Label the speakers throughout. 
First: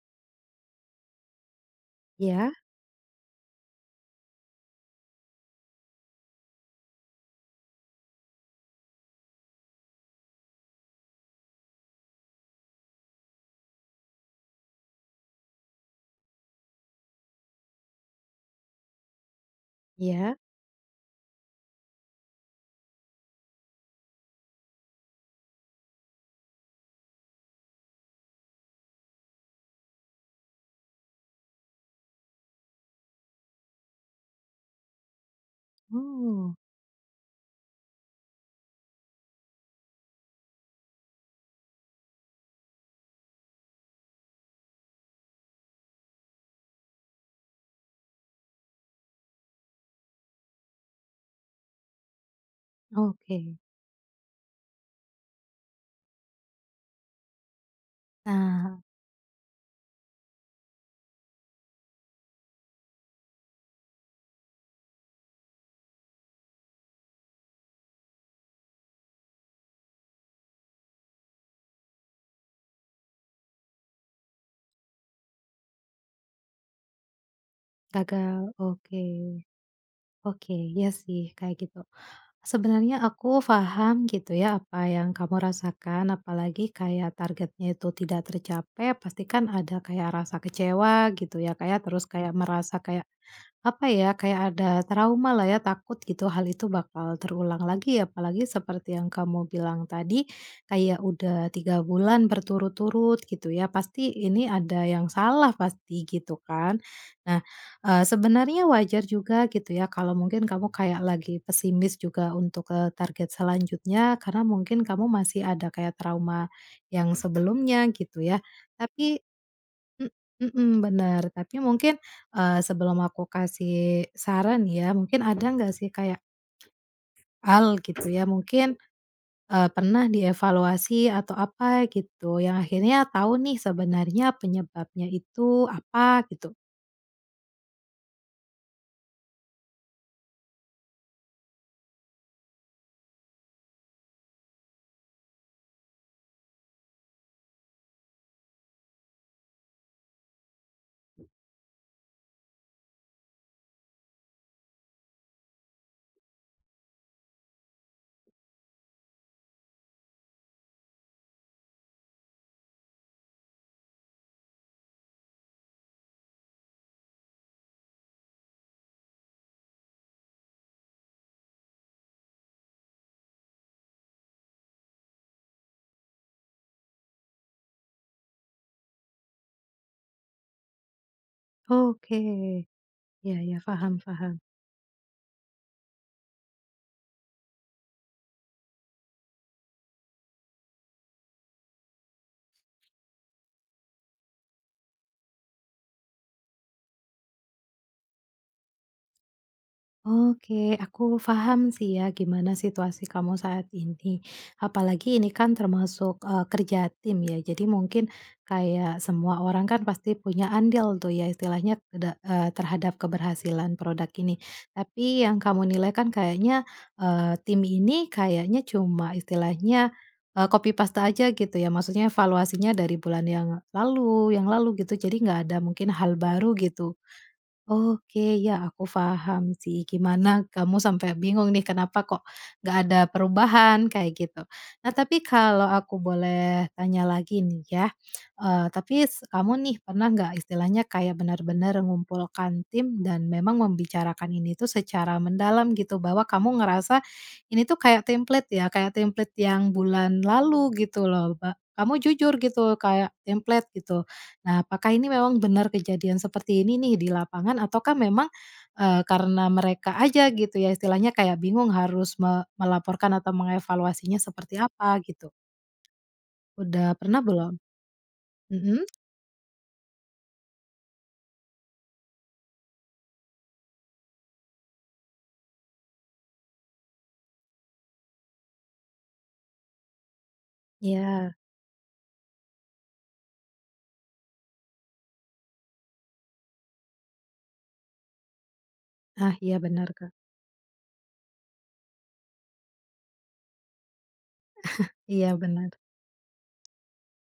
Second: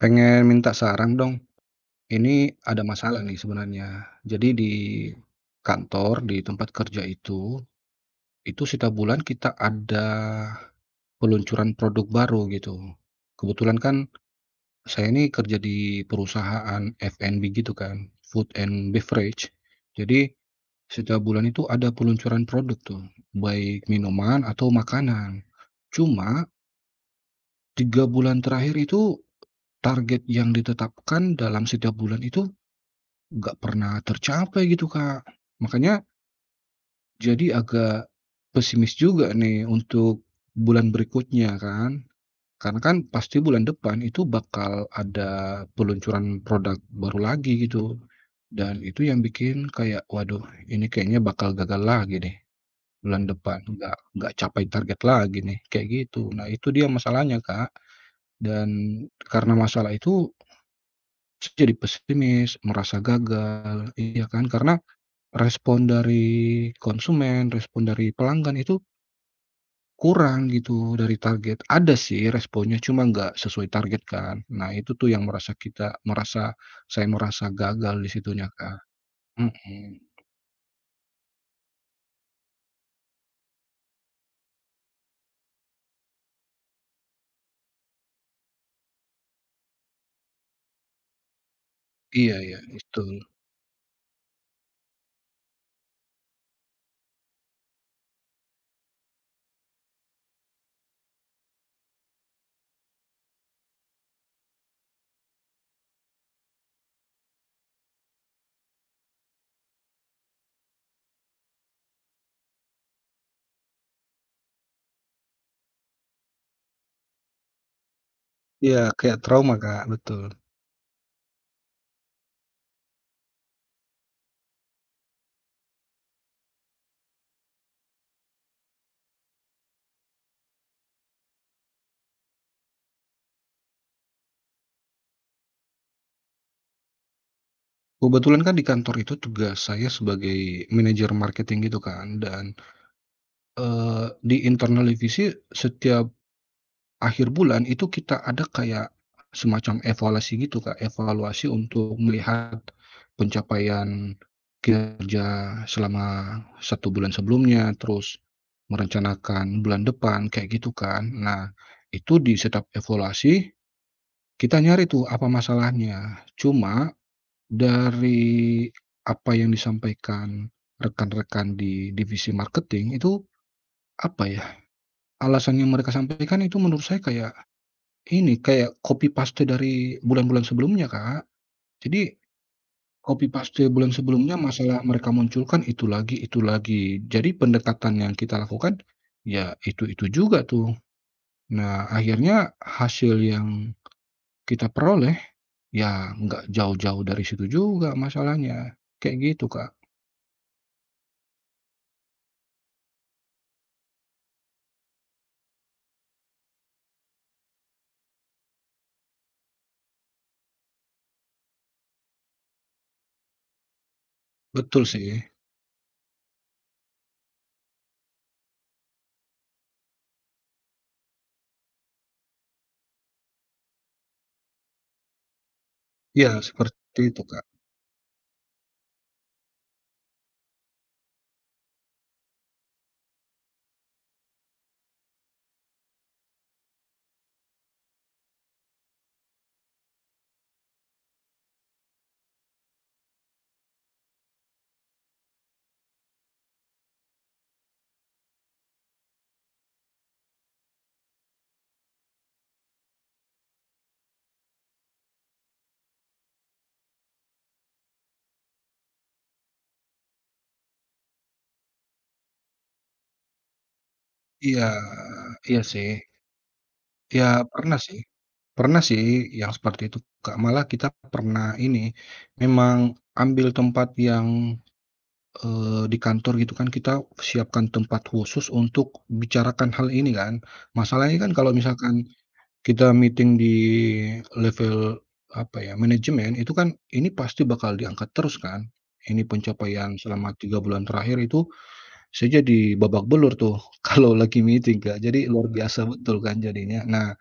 Speaker 1: Pengen minta saran dong.
Speaker 2: Iya.
Speaker 1: Ini ada masalah nih sebenarnya. Jadi di kantor, di tempat kerja itu, itu setiap bulan kita ada, peluncuran produk baru gitu. Kebetulan kan saya ini kerja di perusahaan F&B gitu kan, food and beverage jadi,
Speaker 2: Iya.
Speaker 1: setiap bulan itu ada peluncuran produk tuh, baik minuman atau makanan. Cuma 3 bulan terakhir itu, target yang ditetapkan dalam setiap bulan itu, enggak pernah tercapai gitu Kak, makanya
Speaker 2: Oh.
Speaker 1: jadi agak pesimis juga nih, untuk bulan berikutnya kan. Karena kan pasti bulan depan itu bakal ada peluncuran product baru lagi gitu. Dan itu yang bikin kayak, waduh, ini kayaknya bakal gagal lagi deh bulan
Speaker 2: Oke.
Speaker 1: depan nggak nggak capai target lagi nih, kayak gitu. Nah itu dia masalahnya Kak, dan
Speaker 2: Ah.
Speaker 1: karena masalah itu jadi pesimis, merasa gagal. Iya kan karena respon dari konsumen, respon dari pelanggan, itu kurang gitu dari target, ada sih responnya cuma nggak sesuai target kan. Nah itu tuh yang merasa kita merasa saya merasa gagal di situnya,
Speaker 2: Gagal,
Speaker 1: Kak.
Speaker 2: oke,
Speaker 1: Mhm.
Speaker 2: oke ya sih kayak gitu. Sebenarnya aku paham gitu ya apa yang kamu rasakan, apalagi kayak targetnya itu tidak tercapai, pastikan ada kayak rasa kecewa gitu ya Kak ya, terus kayak
Speaker 1: Iya iya
Speaker 2: merasa kayak,
Speaker 1: betul.
Speaker 2: apa ya, kayak ada trauma lah ya, takut gitu hal itu bakal terulang lagi apalagi seperti yang kamu bilang tadi, kayak udah 3 bulan berturut-turut gitu ya, pasti ini ada yang salah pasti gitukan. Nah, eee, sebenarnya wajar juga gitu ya, kalau mungkin kamu kayak lagi pesimis juga, eee, untuk ke target selanjutnya, karena mungkin kamu masih ada kayak trauma yang sebelumnya gitu ya.
Speaker 1: Iya kayak
Speaker 2: tapi,
Speaker 1: trauma Kak,
Speaker 2: m
Speaker 1: betul.
Speaker 2: mhm benar. Tapi, mungkin, eee, sebelum aku kasih saran ya, mungkin ada nggak sih, kayak ...gitu ya mungkin, eee, pernah dievaluasi atau apa gitu. Yang akhirnya tahu nih, sebenarnya penyebabnya itu apa gitu?
Speaker 1: Kebetulan kan di kantor itu tugas saya sebagai, manajer marketing gitu kan, dan eee, di internal divisi setiap akhir bulan itu kita ada kayak semacam evaluasi gitu Kak, evaluasi untuk melihat pencapaian kerja selama 1 bulan sebelumnya. Terus merencanakan bulan depan, kayak gitu kan. Nah itu di setiap evaluasi, kita nyari tuh apa masalahnya. Cuma, dari apa yang disampaikan rekan-rekan di divisi marketing itu, apa ya, alasan yang mereka sampaikan itu menurut saya, kayak ini, kayak copy-paste dari bulan-bulan sebelumnya Kak. Jadi
Speaker 2: Oke, iya iya,
Speaker 1: copy-paste bulan
Speaker 2: paham
Speaker 1: sebelumnya,
Speaker 2: paham.
Speaker 1: masalah mereka munculkan itu lagi itu lagi. Jadi pendekatan yang kita lakukan ya itu-itu juga tuh. Nah, akhirnya hasil yang kita peroleh, ya enggak jauh-jauh dari situ juga masalahnya kayak gitu Kak.
Speaker 2: Oke aku paham sih ya gimana situasi kamu saat ini, apalagi ini kan termasuk, eee, kerja tim ya. Jadi mungkin kayak semua orang kan pasti punya andil tuh ya istilahnya de eee, terhadap keberhasilan product ini.
Speaker 1: Betul
Speaker 2: Tapi
Speaker 1: sih.
Speaker 2: yang kamu nilai kan kayaknya, eee, tim ini kayaknya cuma istilahnya, eee, copy-paste aja gitu ya, maksudnya evaluasinya dari bulan yang lalu yang lalu gitu, jadi nggak ada mungkin hal
Speaker 1: Iya,
Speaker 2: baru gitu.
Speaker 1: seperti itu Kak.
Speaker 2: Oke, ya aku paham sih, gimana kamu sampai bingung nih kenapa kok nggak ada perubahan, kayak gitu. Nah tapi kalau aku boleh tanya lagi nih ya, eee, tapi s kamu nih pernah nggak istilahnya kayak benar-benar mengumpulkan tim, dan memang membicarakan ini tuh secara mendalam gitu bahwa kamu ngerasa, ini tuh kayak template ya, kayak template yang bulan lalu gitu loh, ba kamu jujur gitu kayak template gitu? Nah apakah ini memang benar kejadian seperti ini nih di lapangan, ataukah memang, eee, karena mereka aja gitu ya, istilahnya kayak bingung harus me melaporkan atau mengevaluasinya seperti
Speaker 1: Iya,
Speaker 2: apa gitu.
Speaker 1: iya sih.
Speaker 2: Udah pernah
Speaker 1: Iya
Speaker 2: belum?
Speaker 1: pernah sih, pernah
Speaker 2: Mhm.
Speaker 1: sih yang, seperti itu Kak. Malah kita pernah ini, memang ambil tempat yang, eee, di kantor gitu kan kita siapkan tempat khusus untuk bicarakan hal ini kan, masalahnya kan
Speaker 2: Iya.
Speaker 1: kalau misalkan kita meeting di level, apa ya, manajemen, itu kan ini pasti bakal diangkat terus kan, ini
Speaker 2: Ah, iya benar
Speaker 1: pencapaian
Speaker 2: Kak.
Speaker 1: selama 3 bulan terakhir itu saya jadi babak belur tuh, kalau lagi meeting Kak, jadi
Speaker 2: Iya
Speaker 1: luar
Speaker 2: benar.
Speaker 1: biasa betul kan jadinya. Nah,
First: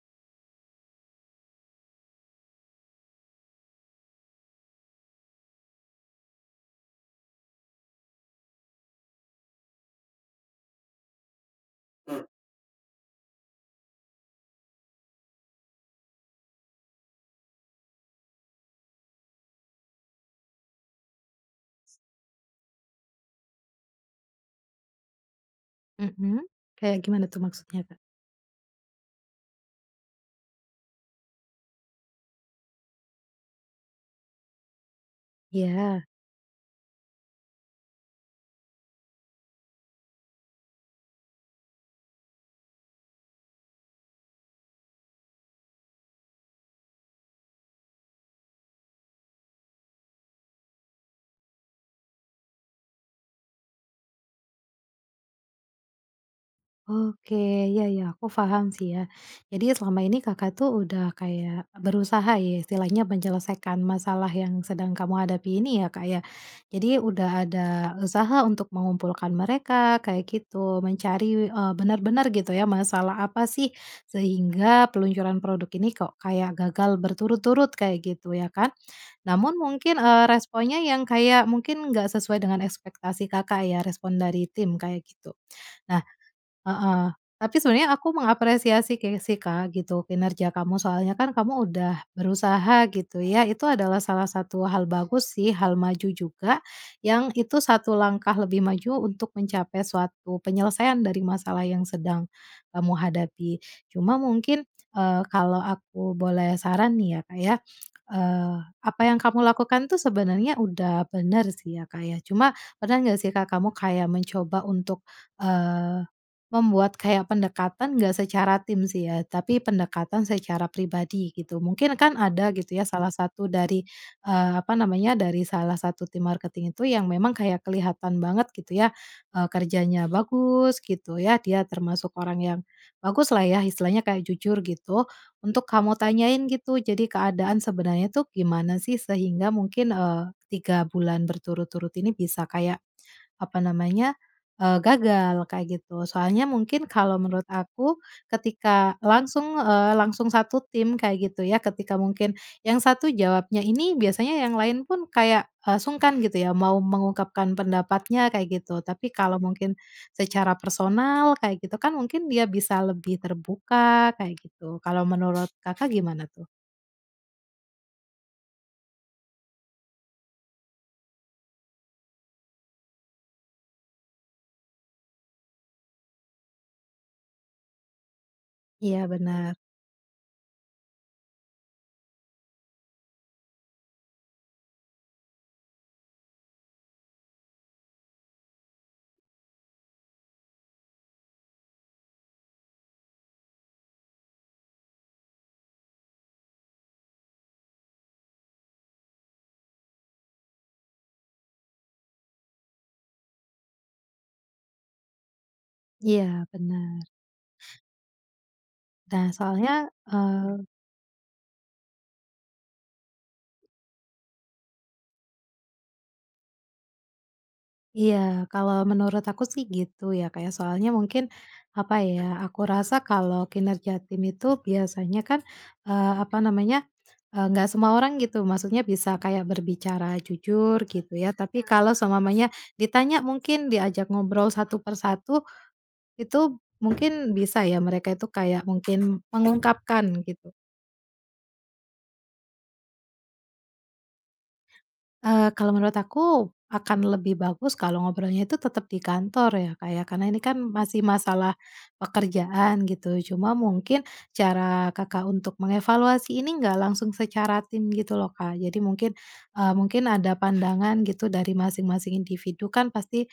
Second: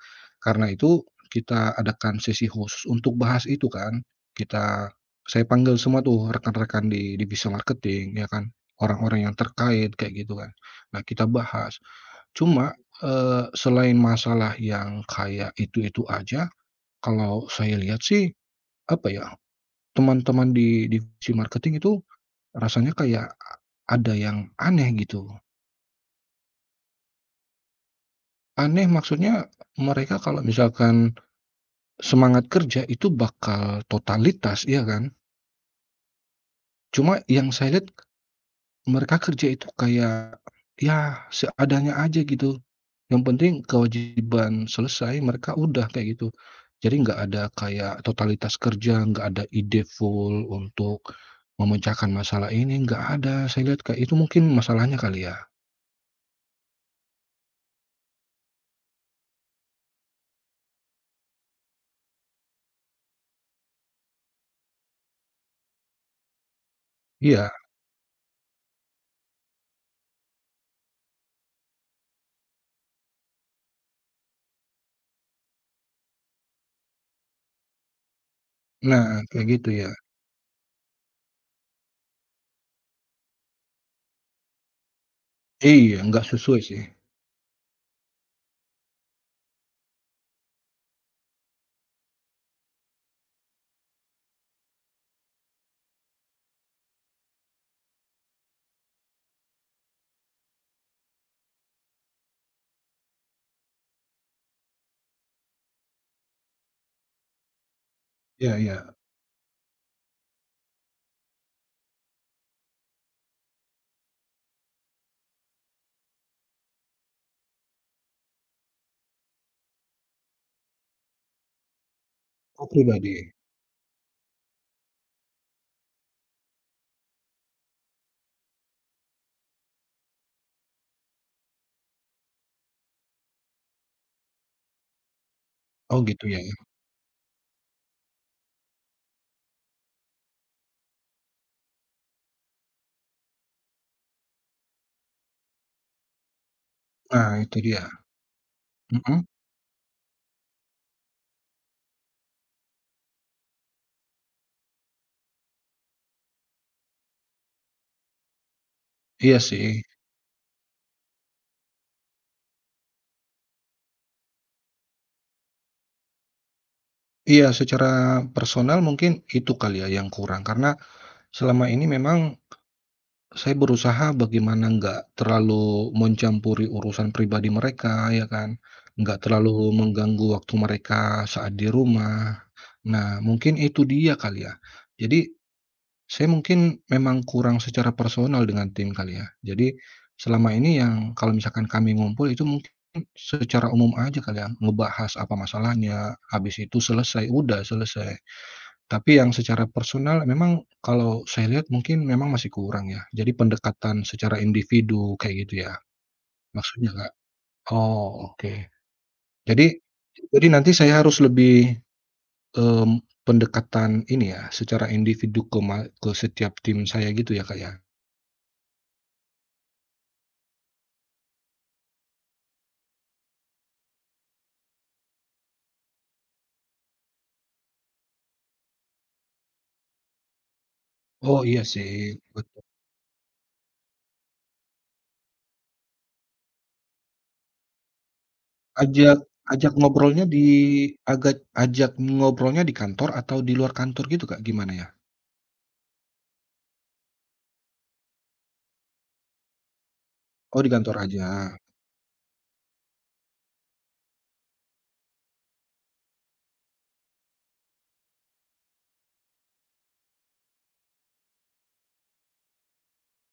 Speaker 1: karena itu, kita adakan sesi khusus untuk bahas itu kan, kita saya panggil semua tuh rekan-rekan di divisi marketing ya kan, orang-orang yang terkait kayak gitu kan, nah kita bahas. Cuma, eee, selain masalah yang kayak itu-itu aja, kalau saya lihat sih, apa ya, teman-teman di divisi marketing itu, rasanya kayak, ada yang aneh gitu.
Speaker 2: Mhm, kayak gimana tuh maksudnya Kak?
Speaker 1: Aneh maksudnya mereka kalau misalkan, semangat kerja itu bakal totalitas ya kan?
Speaker 2: Iya.
Speaker 1: Cuma yang saya lihat, mereka kerja itu kayak, ya, seadanya aja gitu. Yang penting kewajiban selesai mereka udah kayak gitu, jadi nggak ada kayak totalitas kerja, nggak ada ide full untuk memecahkan masalah ini nggak ada, saya lihat, kayak itu mungkin masalahnya kali ya?
Speaker 2: Oke iya iya aku paham sih ya. Jadi selama ini Kakak tuh udah kayak berusaha ya. Istilahnya menyelesaikan masalah yang sedang kamu hadapi ini ya Kak ya, jadi udah
Speaker 1: Iya.
Speaker 2: ada usaha untuk mengumpulkan mereka kayak gitu, mencari, eee, benar-benar gitu ya masalah apa sih, sehingga peluncuran produk ini kok kayak gagal berturut-turut kayak gitu ya kan.
Speaker 1: Nah, kayak
Speaker 2: Namun
Speaker 1: gitu,
Speaker 2: mungkin,
Speaker 1: iya.
Speaker 2: eee, responnya yang kayak mungkin nggak sesuai dengan ekspektasi Kakak ya, respon dari tim kayak gitu.
Speaker 1: Iya,
Speaker 2: Nah
Speaker 1: enggak sesuai sih.
Speaker 2: heeh, tapi sebenarnya aku mengapresiasi sih Kak gitu, kinerja kamu soalnya kan kamu udah berusaha gitu ya, itu adalah salah satu hal bagus sih hal maju juga, yang itu 1 langkah lebih maju untuk mencapai suatu penyelesaian dari masalah yang sedang, kamu hadapi. Cuma mungkin, eee, kalau aku boleh saran nih ya Kak ya. Eee,
Speaker 1: Ya ya.
Speaker 2: apa yang kamu lakukan tuh sebenarnya udah benar sih ya Kak ya. Cuma pernah nggak sih Kak kamu kayak mencoba untuk, eee, membuat kayak pendekatan enggak secara tim sih ya, tapi pendekatan secara pribadi, gitu. Mungkin kan ada
Speaker 1: Oh,
Speaker 2: gitu ya salah
Speaker 1: pribadi?
Speaker 2: satu dari, eee, apa namanya, dari salah satu tim marketing itu yang memang kayak kelihatan banget gitu ya, eee, kerjanya bagus gitu ya, dia termasuk orang yang bagus lah ya istilahnya kayak jujur gitu, untuk kamu
Speaker 1: Oh gitu, ya
Speaker 2: tanyain
Speaker 1: ya.
Speaker 2: gitu, jadi keadaan sebenarnya tuh gimana sih sehingga mungkin eee, 3 bulan berturut-turut ini bisa kayak, apa namanya, eee, gagal kayak gitu, soalnya mungkin kalau
Speaker 1: Nah
Speaker 2: menurut
Speaker 1: itu dia,
Speaker 2: aku, ketika
Speaker 1: mhm.
Speaker 2: langsung eee, langsung satu tim kayak gitu ya ketika mungkin yang satu jawabnya ini, biasanya yang lain pun kayak, eee, sungkan gitu ya mau mengungkapkan pendapatnya kayak gitu, tapi kalau
Speaker 1: Iya
Speaker 2: mungkin
Speaker 1: sih.
Speaker 2: secara personal kayak gitu kan mungkin dia bisa lebih terbuka kayak gitu, kalau menurut Kakak gimana tuh?
Speaker 1: Iya secara personal mungkin itu kali ya yang kurang, karena, selama ini memang, saya berusaha bagaimana enggak terlalu mencampuri urusan pribadi mereka ya kan,
Speaker 2: Iya
Speaker 1: enggak
Speaker 2: benar.
Speaker 1: terlalu mengganggu waktu mereka saat di rumah. Nah, mungkin itu dia kali ya, jadi saya mungkin memang kurang secara personal dengan tim kali ya? Jadi, selama ini yang kalau misalkan kami ngumpul itu mungkin secara umum aja kali ya, ngebahas apa masalahnya, habis itu selesai udah selesai. Tapi yang secara personal memang kalau saya lihat mungkin memang masih kurang ya, jadi pendekatan secara individu kayak gitu ya,
Speaker 2: Iya,
Speaker 1: maksudnya
Speaker 2: benar.
Speaker 1: Kak? Oh, oke.
Speaker 2: Nah
Speaker 1: Jadi
Speaker 2: soalnya,
Speaker 1: jadi
Speaker 2: eee
Speaker 1: nanti saya harus lebih, mmm, pendekatan ini ya secara individu ke ma ke setiap tim saya gitu ya Kak ya?
Speaker 2: Iya, kalau menurut aku sih gitu ya, kayak soalnya mungkin apa ya, aku rasa kalau kinerja tim itu biasanya kan, eee, apa namanya nggak, eee, semua orang gitu maksudnya bisa kayak berbicara jujur gitu ya
Speaker 1: Oh
Speaker 2: tapi,
Speaker 1: iya sih,
Speaker 2: kalau seumpamanya
Speaker 1: betul.
Speaker 2: ditanya mungkin diajak ngobrol satu per satu itu mungkin bisa ya mereka itu kayak, mungkin
Speaker 1: Ajak ajak
Speaker 2: mengungkapkan
Speaker 1: ngobrolnya di
Speaker 2: gitu.
Speaker 1: agat ajak ngobrolnya di kantor, atau di luar kantor gitu Kak gimana ya?
Speaker 2: Eee, kalau menurut aku, akan lebih bagus kalau ngobrolnya itu tetap di kantor ya Kak ya, karena ini kan
Speaker 1: Oh di kantor
Speaker 2: masih masalah
Speaker 1: aja?
Speaker 2: pekerjaan gitu. Cuma mungkin, cara Kakak untuk mengevaluasi ini enggak langsung secara tim gitu loh Kak, jadi mungkin, eee, mungkin ada pandangan gitu dari masing-masing individu kan pasti,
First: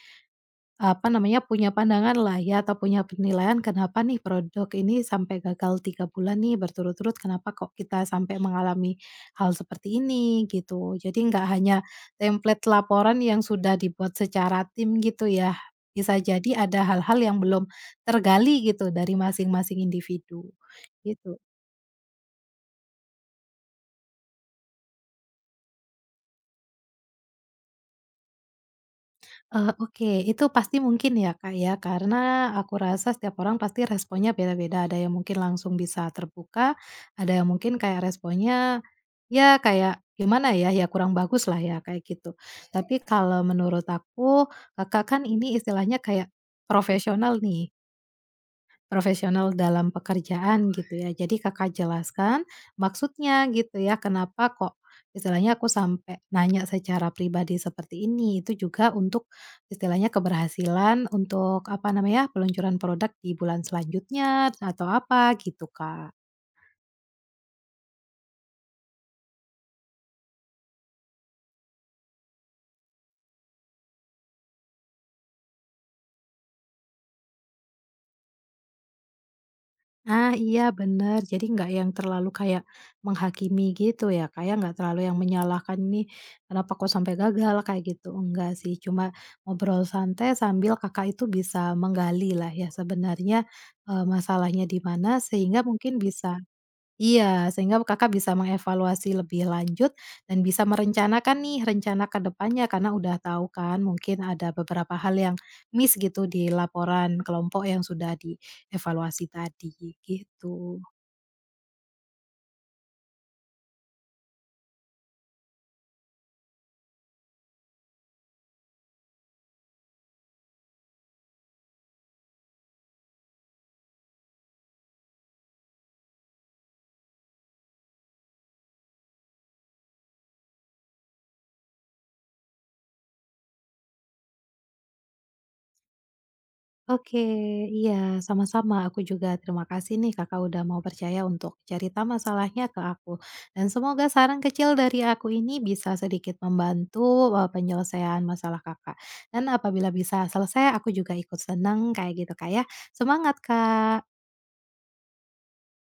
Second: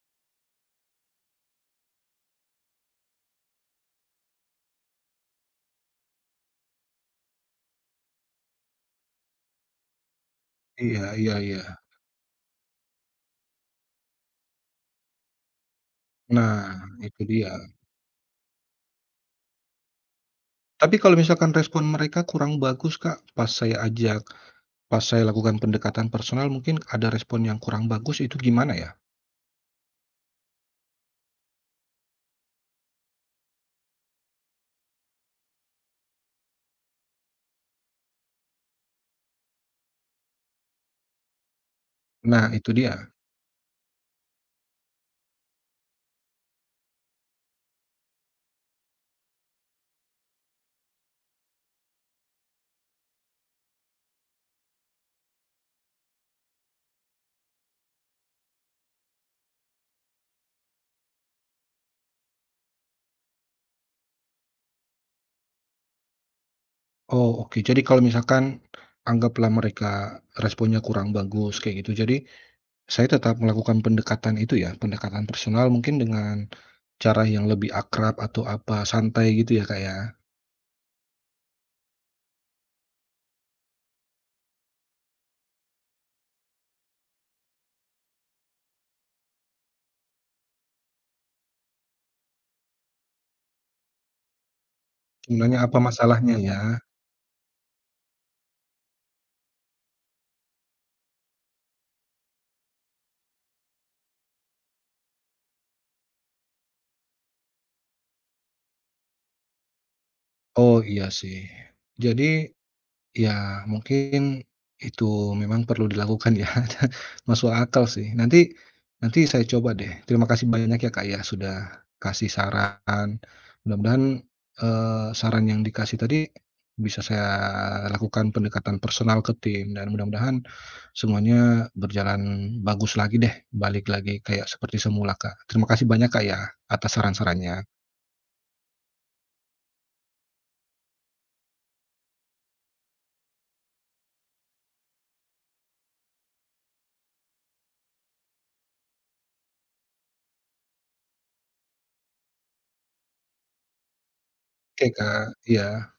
Speaker 2: apa namanya punya pandangan lah ya atau punya penilaian, kenapa nih produk ini sampai gagal 3 bulan nih berturut-turut, kenapa kok kita sampai mengalami hal seperti ini, gitu.
Speaker 1: Iya,
Speaker 2: Jadi
Speaker 1: iya
Speaker 2: enggak hanya
Speaker 1: iya.
Speaker 2: template laporan yang sudah dibuat secara tim gitu ya, bisa jadi
Speaker 1: Nah,
Speaker 2: ada hal-hal
Speaker 1: itu
Speaker 2: yang
Speaker 1: dia.
Speaker 2: belum, tergali gitu, dari masing-masing individu,
Speaker 1: Tapi kalau
Speaker 2: gitu.
Speaker 1: misalkan respon mereka kurang bagus Kak? Pas saya ajak pas saya lakukan pendekatan personal mungkin ada respon yang kurang bagus itu gimana ya?
Speaker 2: Eee, oke itu pasti mungkin ya Kak ya, karena, aku rasa setiap orang pasti responnya beda-beda. Ada yang mungkin langsung bisa terbuka, ada yang mungkin kayak responnya, ya kayak gimana ya, ya kurang bagus lah ya, kayak gitu.
Speaker 1: Nah, itu
Speaker 2: Tapi
Speaker 1: dia.
Speaker 2: kalau menurut aku, Kakak kan ini istilahnya kayak profesional nih. Profesional dalam pekerjaan gitu ya, jadi Kakak jelaskan, maksudnya gitu ya, kenapa kok, istilahnya aku sampai nanya secara pribadi seperti ini itu juga untuk istilahnya keberhasilan, untuk apa namanya, peluncuran product di bulan selanjutnya, atau apa, gitu Kak.
Speaker 1: Oh, oke. Jadi kalau misalkan, anggaplah mereka responnya kurang bagus kayak gitu jadi, saya tetap melakukan pendekatan itu ya? Pendekatan personal mungkin dengan cara yang lebih akrab atau apa, santai gitu ya Kak ya?
Speaker 2: Nah iya benar, jadi nggak yang terlalu kayak menghakimi gitu ya Kak ya, nggak terlalu yang menyalahkan, ini kenapa kok sampai gagal kayak gitu nggak sih. Cuma, ngobrol santai sambil Kakak itu bisa menggalilah ya sebenarnya, eee, masalahnya di mana
Speaker 1: Nanya
Speaker 2: sehingga
Speaker 1: apa
Speaker 2: mungkin
Speaker 1: masalahnya
Speaker 2: bisa
Speaker 1: ya?
Speaker 2: iya, sehingga Kakak bisa mengevaluasi lebih lanjut, dan bisa merencanakan nih rencana ke depannya karena udah tahu kan, mungkin ada beberapa hal yang miss gitu di laporan kelompok yang sudah di evaluasi tadi, gi
Speaker 1: Oh
Speaker 2: gitu.
Speaker 1: iya sih. Jadi, ya mungkin itu memang perlu dilakukan ya masuk akal sih, nanti nanti saya coba deh. Terima kasih banyak ya Kak ya, sudah kasih saran. Mudah-mudahan eee, saran yang dikasih tadi bisa saya lakukan pendekatan personal ke tim, dan mudah-mudahan semuanya berjalan bagus lagi deh, balik lagi kayak seperti semula Kak, terima kasih banyak Kak ya, atas
Speaker 2: Oke,
Speaker 1: saran-sarannya.
Speaker 2: iya, sama-sama, aku juga terima kasih nih Kakak udah mau percaya untuk cerita masalahnya ke aku. Dan semoga saran kecil dari aku ini bisa membantu, eee, penyelesaian masalah Kakak. Dan apabila bisa selesai aku juga ikut senang, kayak gitu Kak ya. Semangat Kak!
Speaker 1: Oke Kak, iya.